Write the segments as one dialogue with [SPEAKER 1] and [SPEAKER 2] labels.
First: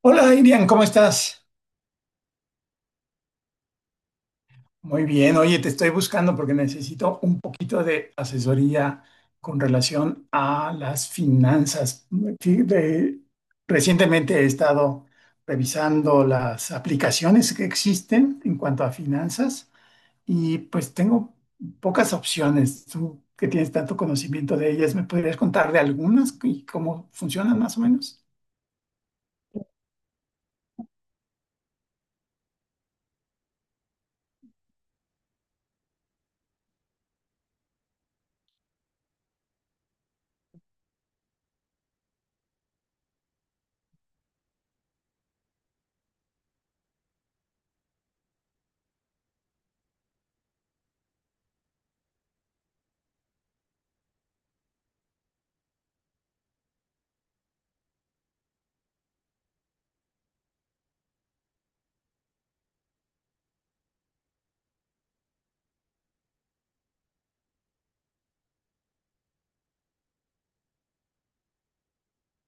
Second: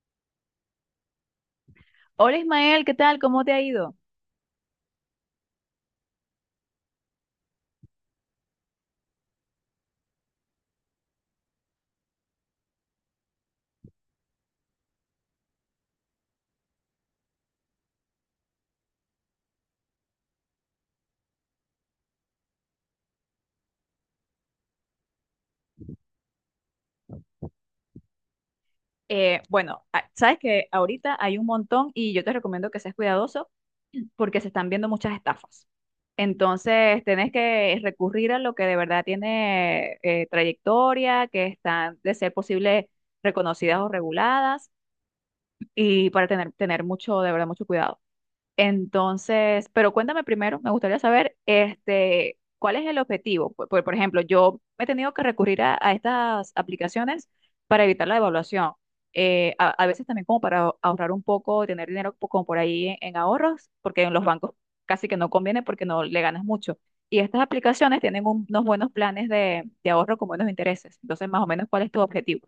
[SPEAKER 1] Hola, Irian, ¿cómo estás?
[SPEAKER 2] Hola Ismael, ¿qué tal? ¿Cómo te ha ido?
[SPEAKER 1] Muy bien, oye, te estoy buscando porque necesito un poquito de asesoría con relación a las finanzas. Sí, recientemente he estado revisando las aplicaciones que existen en cuanto a finanzas y pues tengo pocas opciones. Tú que tienes tanto conocimiento de ellas, ¿me podrías contar de algunas y cómo funcionan más o menos?
[SPEAKER 2] Sabes que ahorita hay un montón y yo te recomiendo que seas cuidadoso porque se están viendo muchas estafas. Entonces, tenés que recurrir a lo que de verdad tiene trayectoria, que están de ser posible reconocidas o reguladas y para tener mucho, de verdad, mucho cuidado. Entonces, pero cuéntame primero, me gustaría saber, este, ¿cuál es el objetivo? Por ejemplo, yo he tenido que recurrir a estas aplicaciones para evitar la devaluación. A veces también como para ahorrar un poco, tener dinero como por ahí en ahorros, porque en los bancos casi que no conviene porque no le ganas mucho. Y estas aplicaciones tienen unos buenos planes de ahorro con buenos intereses. Entonces, más o menos, ¿cuál es tu objetivo?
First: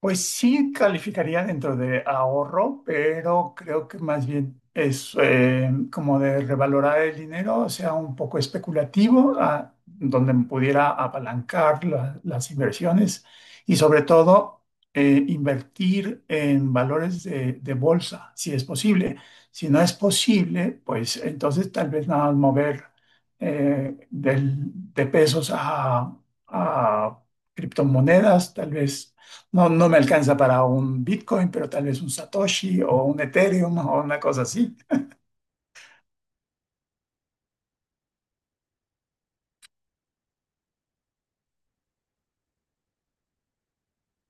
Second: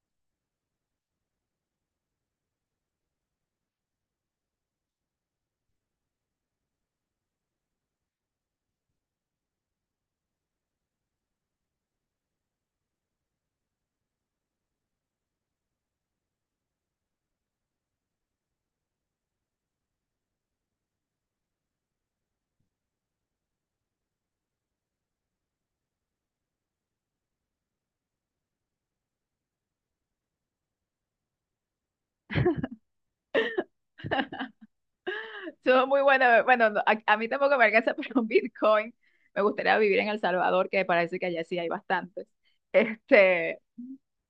[SPEAKER 1] Pues sí calificaría dentro de ahorro, pero creo que más bien es como de revalorar el dinero, o sea, un poco especulativo, donde me pudiera apalancar las inversiones y sobre todo invertir en valores de bolsa, si es posible. Si no es posible, pues entonces tal vez nada más mover de pesos a criptomonedas, tal vez no, no me alcanza para un Bitcoin, pero tal vez un Satoshi o un Ethereum o una cosa así.
[SPEAKER 2] Estuvo muy bueno. Bueno, no, a mí tampoco me alcanza para un Bitcoin. Me gustaría vivir en El Salvador, que me parece que allá sí hay bastantes. Este,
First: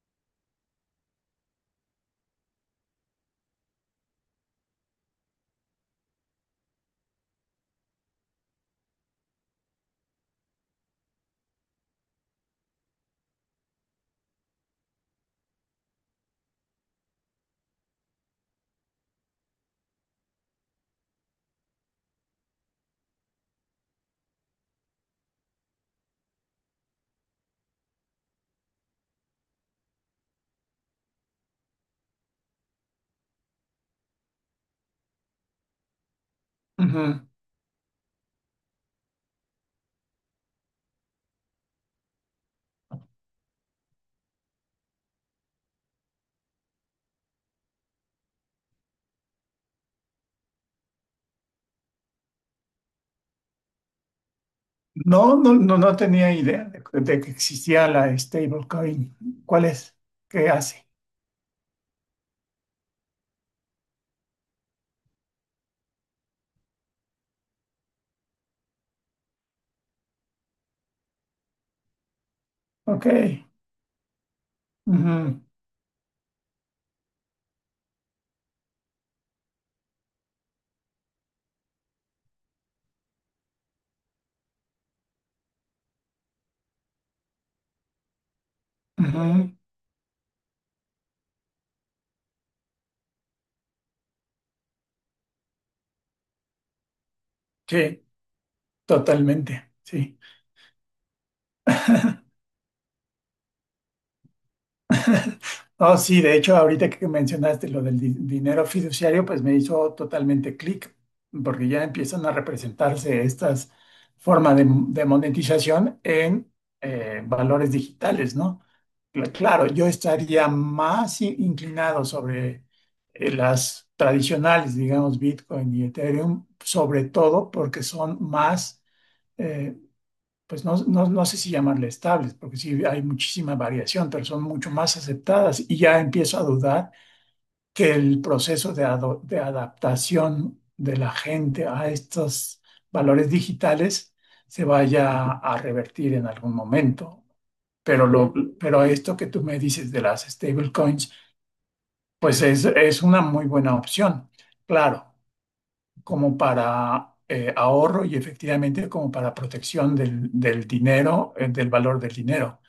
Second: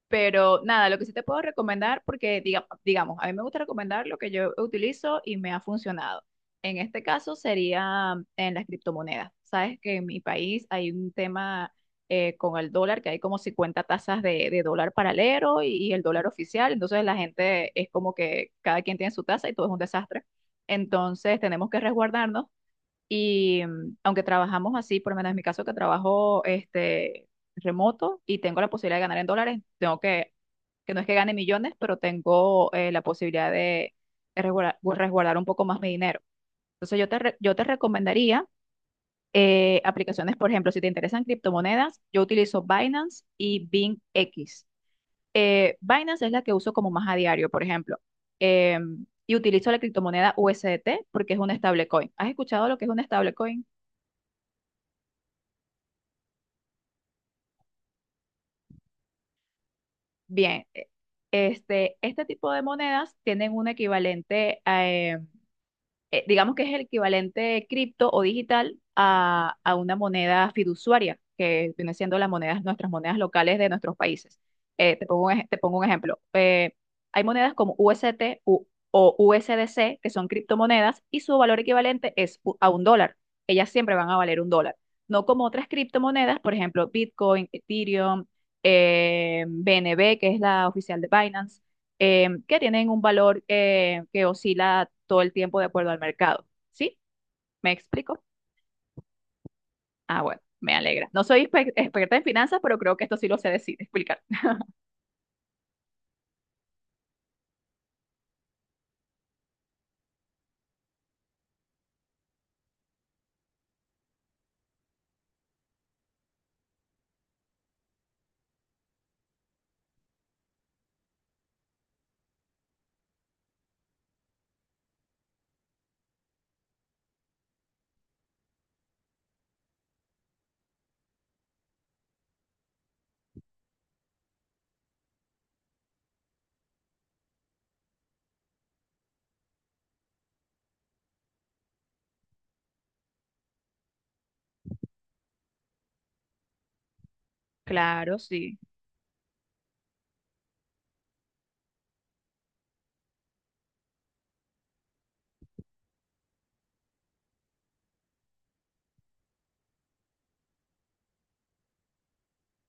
[SPEAKER 2] pero nada, lo que sí te puedo recomendar, porque digamos, a mí me gusta recomendar lo que yo utilizo y me ha funcionado. En este caso sería en las criptomonedas. Sabes que en mi país hay un tema con el dólar, que hay como 50 tasas de dólar paralelo y el dólar oficial. Entonces la gente es como que cada quien tiene su tasa y todo es un desastre. Entonces tenemos que resguardarnos y aunque trabajamos así, por lo menos en mi caso que trabajo este, remoto y tengo la posibilidad de ganar en dólares, tengo que no es que gane millones, pero tengo la posibilidad de resguardar, un poco más mi dinero. Entonces
[SPEAKER 1] Ujú.
[SPEAKER 2] yo te recomendaría aplicaciones, por ejemplo, si te interesan criptomonedas, yo utilizo Binance y BingX. Binance es la que uso como más a diario, por ejemplo, eh, y utilizo la criptomoneda USDT porque es un stablecoin. ¿Has escuchado lo que es un stablecoin?
[SPEAKER 1] No, no, no, no tenía idea de que existía la stablecoin. ¿Cuál es? ¿Qué
[SPEAKER 2] Bien,
[SPEAKER 1] hace?
[SPEAKER 2] este, este tipo de monedas tienen un equivalente digamos que es el equivalente cripto o digital a una moneda fiduciaria, que viene siendo las monedas, nuestras
[SPEAKER 1] Ok.
[SPEAKER 2] monedas locales de nuestros países.
[SPEAKER 1] Ujú,
[SPEAKER 2] Te pongo un ejemplo. Hay monedas como UST o USDC, que son criptomonedas, y su valor equivalente es a un dólar. Ellas siempre van a valer un dólar. No como otras criptomonedas, por ejemplo, Bitcoin, Ethereum,
[SPEAKER 1] ujú.
[SPEAKER 2] BNB, que es la oficial de Binance que tienen un valor que oscila todo el tiempo de acuerdo al mercado. ¿Sí? ¿Me
[SPEAKER 1] Sí,
[SPEAKER 2] explico?
[SPEAKER 1] totalmente. Sí.
[SPEAKER 2] Ah, bueno, me alegra. No soy experta en finanzas, pero creo que esto sí lo sé decir, explicar.
[SPEAKER 1] No, sí, de hecho, ahorita que mencionaste lo del dinero fiduciario, pues me hizo totalmente clic, porque ya empiezan a representarse estas formas de monetización en valores digitales, ¿no? Claro, yo estaría más inclinado sobre las tradicionales, digamos, Bitcoin y Ethereum, sobre todo porque son más eh, pues no, no, no sé si llamarle estables, porque sí hay muchísima variación, pero son mucho más aceptadas y ya empiezo a dudar que el proceso de, de adaptación de la gente a estos valores digitales se vaya a revertir en algún momento. Pero,
[SPEAKER 2] Claro,
[SPEAKER 1] lo,
[SPEAKER 2] sí.
[SPEAKER 1] pero esto que tú me dices de las stablecoins, pues es una muy buena opción, claro, como para ahorro y efectivamente como para protección del, del dinero, del valor del dinero,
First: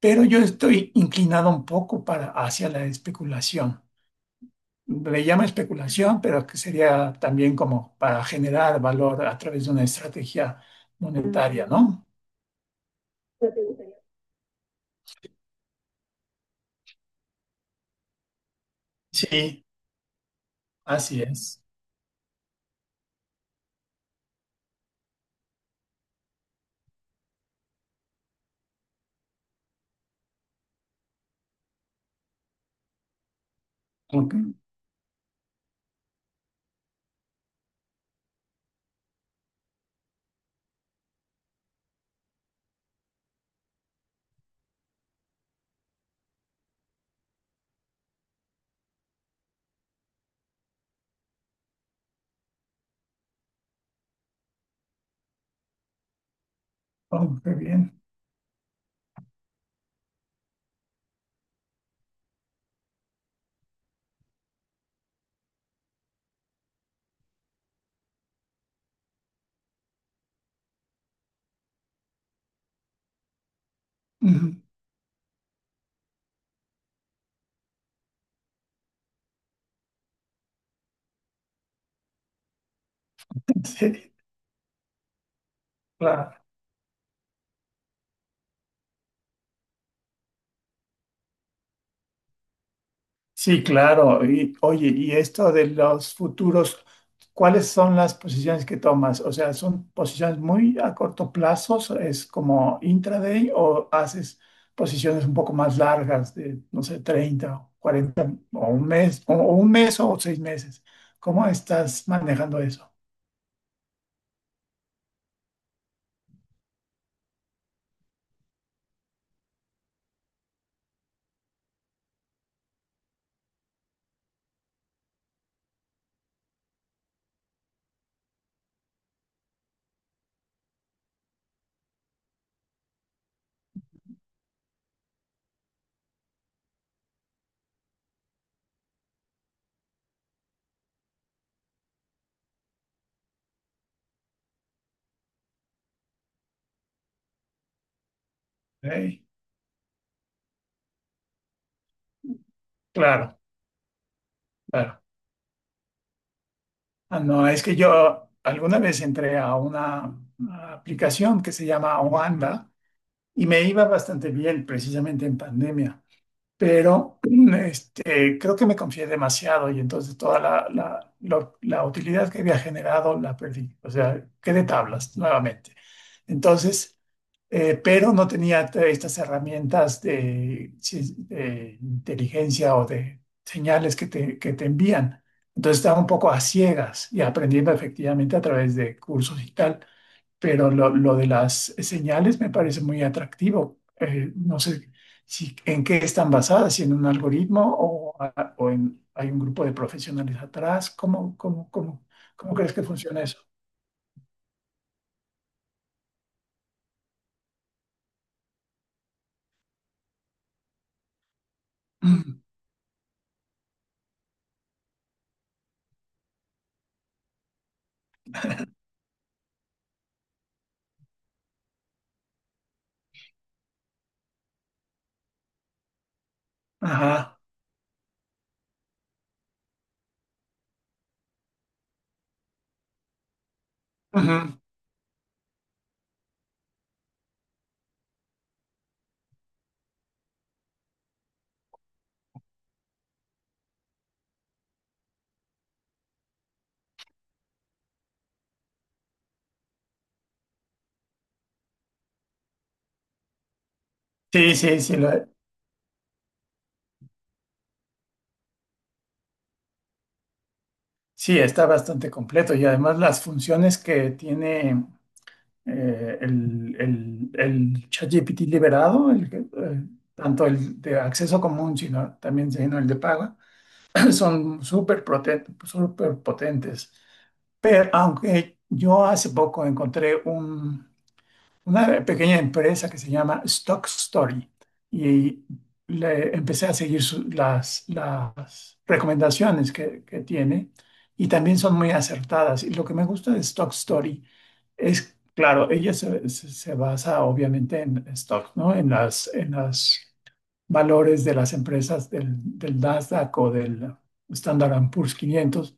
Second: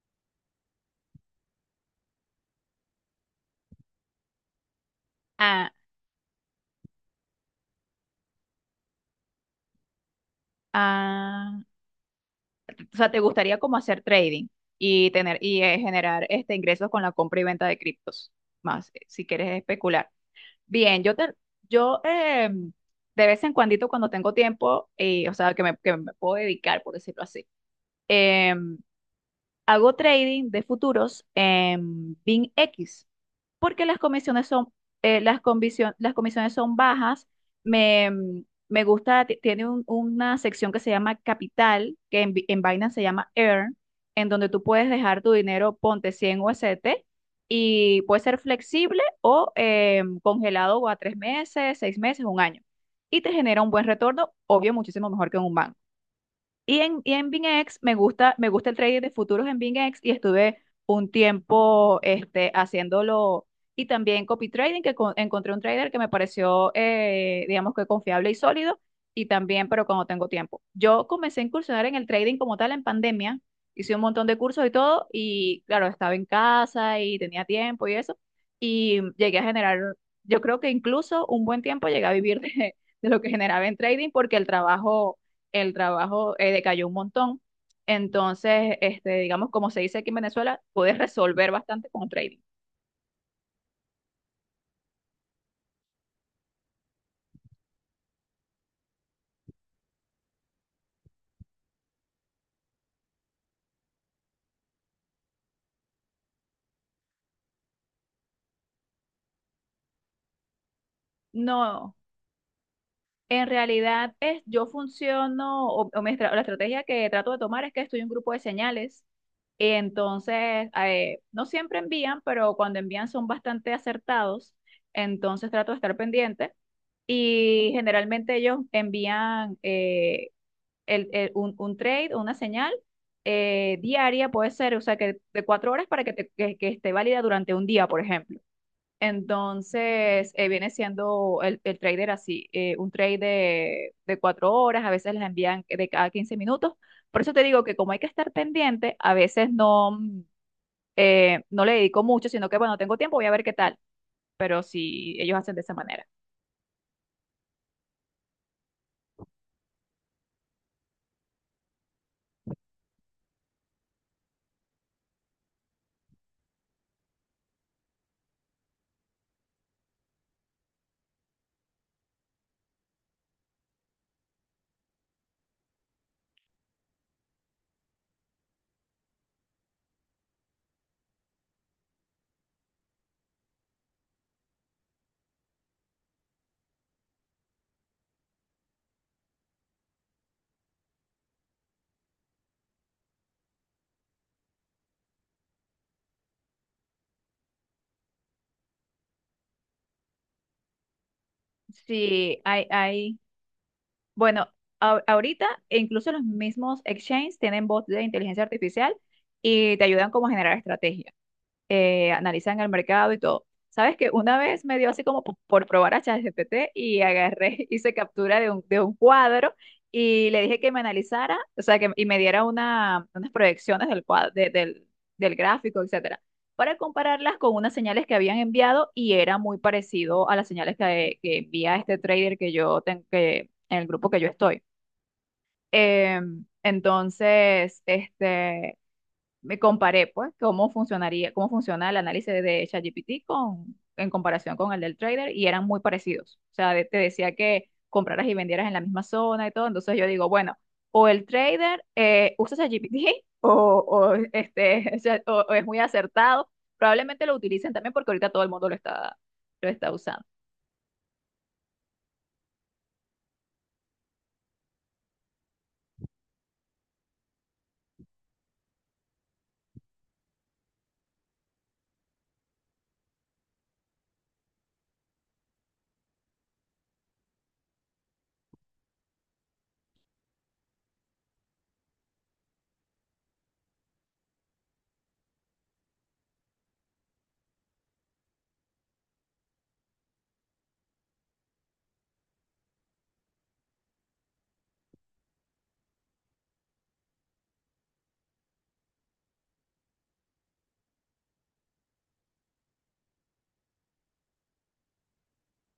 [SPEAKER 1] pero yo estoy inclinado un poco para, hacia la especulación. Le llama
[SPEAKER 2] Ah,
[SPEAKER 1] especulación, pero que sería también como para generar valor a través de una estrategia
[SPEAKER 2] ah,
[SPEAKER 1] monetaria, ¿no?
[SPEAKER 2] o sea, ¿te gustaría como hacer trading y tener y generar este ingresos con la compra y venta de criptos? Más, si quieres
[SPEAKER 1] Sí,
[SPEAKER 2] especular. Bien,
[SPEAKER 1] así es.
[SPEAKER 2] yo de vez en cuando, cuando tengo tiempo, o sea, que me puedo dedicar, por decirlo así. em, Hago trading de futuros en BINX porque las
[SPEAKER 1] Ok.
[SPEAKER 2] comisiones son, las comisiones son bajas. Me, mm, Me gusta, tiene una sección que se llama Capital, que en Binance se llama Earn, en donde tú puedes dejar tu dinero, ponte 100 USDT, y puede ser flexible o congelado o a tres meses, seis meses, un año. Y te genera un buen retorno, obvio, muchísimo mejor que en un banco. Y en
[SPEAKER 1] Oh, qué
[SPEAKER 2] BingX
[SPEAKER 1] bien.
[SPEAKER 2] me gusta el trading de futuros en BingX y estuve un tiempo este, haciéndolo y también copy trading, que encontré un trader que me pareció, digamos que confiable y sólido y también, pero cuando tengo tiempo. Yo comencé a incursionar en el trading como tal en pandemia, hice un montón de
[SPEAKER 1] Ujú.
[SPEAKER 2] cursos y todo y claro, estaba en casa y tenía tiempo y eso y llegué a generar, yo creo que incluso un buen tiempo llegué a vivir de lo que generaba en trading
[SPEAKER 1] Sí,
[SPEAKER 2] porque el trabajo
[SPEAKER 1] claro.
[SPEAKER 2] decayó un montón. Entonces, este, digamos, como se dice aquí en Venezuela, puedes resolver bastante con trading.
[SPEAKER 1] Sí, claro. Y, oye, y esto de los futuros, ¿cuáles son las posiciones que tomas? O sea, ¿son posiciones muy a corto plazo? ¿Es como intraday o haces posiciones un poco más largas de, no sé, 30, o 40 o un mes o un mes o seis meses? ¿Cómo
[SPEAKER 2] No,
[SPEAKER 1] estás manejando eso?
[SPEAKER 2] en realidad es, yo funciono, o la estrategia que trato de tomar es que estoy en un grupo de señales. Entonces, no siempre envían, pero cuando envían son bastante acertados. Entonces trato de estar pendiente. Y generalmente ellos envían, un trade, una señal diaria puede ser, o sea, que de 4 horas para que, que esté válida durante un día, por ejemplo. Entonces, viene siendo el trader así, un trade de 4 horas, a veces les envían de cada 15 minutos. Por eso te digo que como hay que estar pendiente, a
[SPEAKER 1] Ok.
[SPEAKER 2] veces no le dedico mucho, sino que, bueno, tengo tiempo, voy a
[SPEAKER 1] Claro,
[SPEAKER 2] ver qué tal. Pero
[SPEAKER 1] claro.
[SPEAKER 2] si ellos hacen de esa manera.
[SPEAKER 1] Ah, no, es que yo alguna vez entré a una aplicación que se llama Wanda y me iba bastante bien precisamente en pandemia, pero creo que me confié demasiado y entonces toda la utilidad que había generado la perdí, o sea, quedé tablas nuevamente. Entonces, pero no tenía estas herramientas de, de inteligencia o de señales que te envían. Entonces estaba un poco a ciegas y aprendiendo efectivamente a través de cursos y tal, pero lo de las señales me parece muy atractivo. No sé si, en qué están basadas, si en un algoritmo o, a- o en, hay un grupo de profesionales atrás.
[SPEAKER 2] Sí,
[SPEAKER 1] Cómo
[SPEAKER 2] hay,
[SPEAKER 1] crees que
[SPEAKER 2] hay
[SPEAKER 1] funciona eso?
[SPEAKER 2] Bueno, ahorita e incluso los mismos exchanges tienen bots de inteligencia artificial y te ayudan como a generar estrategias
[SPEAKER 1] Mm.
[SPEAKER 2] analizan el mercado y todo. Sabes que una vez me dio así como por probar a ChatGPT y agarré, hice captura de un cuadro y le dije que me analizara, o sea, que, y me diera una, unas proyecciones del cuadro, del, del gráfico, etcétera, para compararlas
[SPEAKER 1] Ajá.
[SPEAKER 2] con unas señales que habían enviado y era muy parecido a las señales que envía este trader que yo tengo, que, en el grupo que yo
[SPEAKER 1] Ujú.
[SPEAKER 2] estoy. Entonces, este, me comparé, pues, cómo funcionaría, cómo funciona el análisis de ChatGPT con, en comparación con el del trader y eran muy parecidos. O sea, te decía que compraras y vendieras en la misma zona y todo. Entonces yo digo, bueno, o el trader usa ChatGPT o,
[SPEAKER 1] Sí, sí,
[SPEAKER 2] este,
[SPEAKER 1] sí, lo-
[SPEAKER 2] o es muy acertado. Probablemente lo utilicen también porque ahorita todo el mundo lo está usando.
[SPEAKER 1] sí, está bastante completo y además las funciones que tiene el ChatGPT liberado, el que, tanto el de acceso común, sino también sino el de paga son súper potentes. Pero aunque yo hace poco encontré una pequeña empresa que se llama Stock Story y le empecé a seguir las recomendaciones que tiene y también son muy acertadas. Y lo que me gusta de Stock Story es, claro, ella se basa obviamente en stock, ¿no? En las valores de las empresas del, del Nasdaq o del Standard and Poor's 500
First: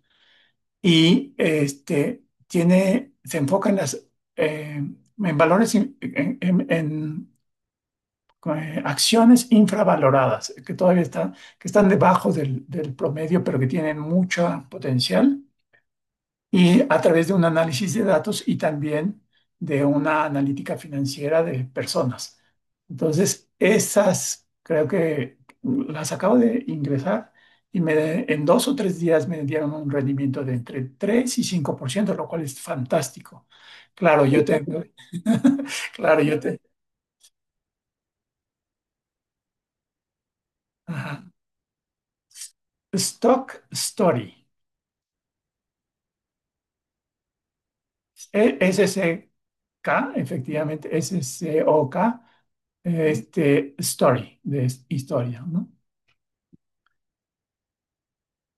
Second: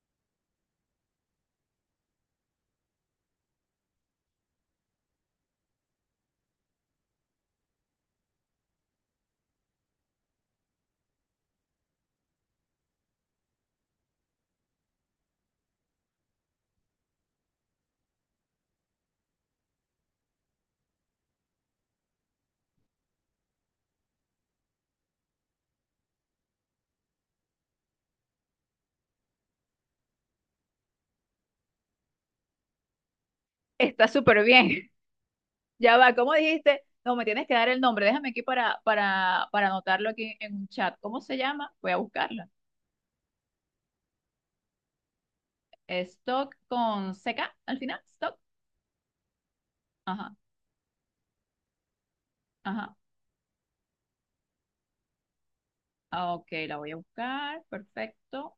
[SPEAKER 1] y este, tiene, se enfoca en, las, eh, en valores, en, en- en, acciones infravaloradas, que todavía están, que están debajo del, del promedio, pero que tienen mucho potencial y a través de un análisis de datos y también de una analítica financiera de personas. Entonces, esas creo que las acabo de ingresar y me, en 2 o 3 días me dieron un rendimiento de entre 3 y 5%, lo cual es fantástico.
[SPEAKER 2] Está
[SPEAKER 1] Claro,
[SPEAKER 2] súper
[SPEAKER 1] yo tengo,
[SPEAKER 2] bien. Ya va,
[SPEAKER 1] claro,
[SPEAKER 2] ¿cómo
[SPEAKER 1] yo tengo.
[SPEAKER 2] dijiste? No, me tienes que dar el nombre. Déjame aquí para anotarlo aquí en un chat. ¿Cómo se llama? Voy a buscarlo.
[SPEAKER 1] Stock Story,
[SPEAKER 2] Stock con CK al final. Stock.
[SPEAKER 1] S S K
[SPEAKER 2] Ajá,
[SPEAKER 1] efectivamente, S S O K,
[SPEAKER 2] ajá.
[SPEAKER 1] este, Story, de historia, ¿no?
[SPEAKER 2] Ah, ok, la voy a buscar. Perfecto.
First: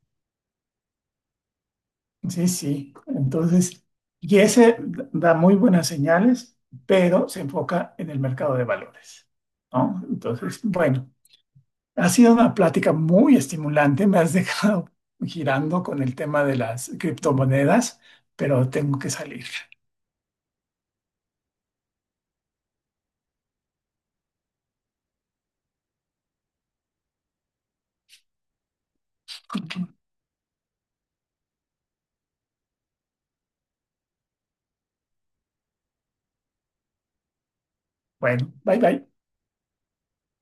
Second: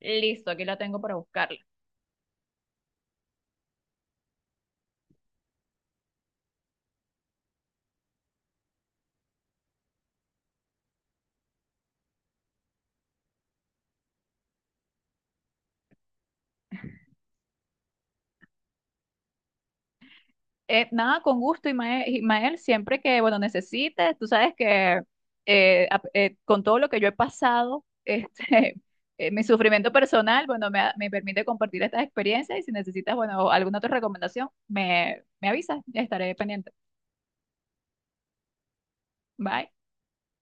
[SPEAKER 2] Listo, aquí la tengo para buscarla.
[SPEAKER 1] Sí, sí. Entonces, y ese da muy buenas señales, pero se enfoca en el mercado de valores, ¿no? Entonces, bueno, ha sido una plática muy estimulante. Me has dejado girando con el tema de las criptomonedas, pero tengo que salir.
[SPEAKER 2] Nada, con gusto, Imael, siempre que, bueno, necesites, tú sabes que con todo lo que yo he pasado, este, mi sufrimiento personal, bueno, me permite compartir estas experiencias y si necesitas, bueno, alguna otra recomendación, me avisas, estaré pendiente.
[SPEAKER 1] Bueno, bye bye.
[SPEAKER 2] Bye.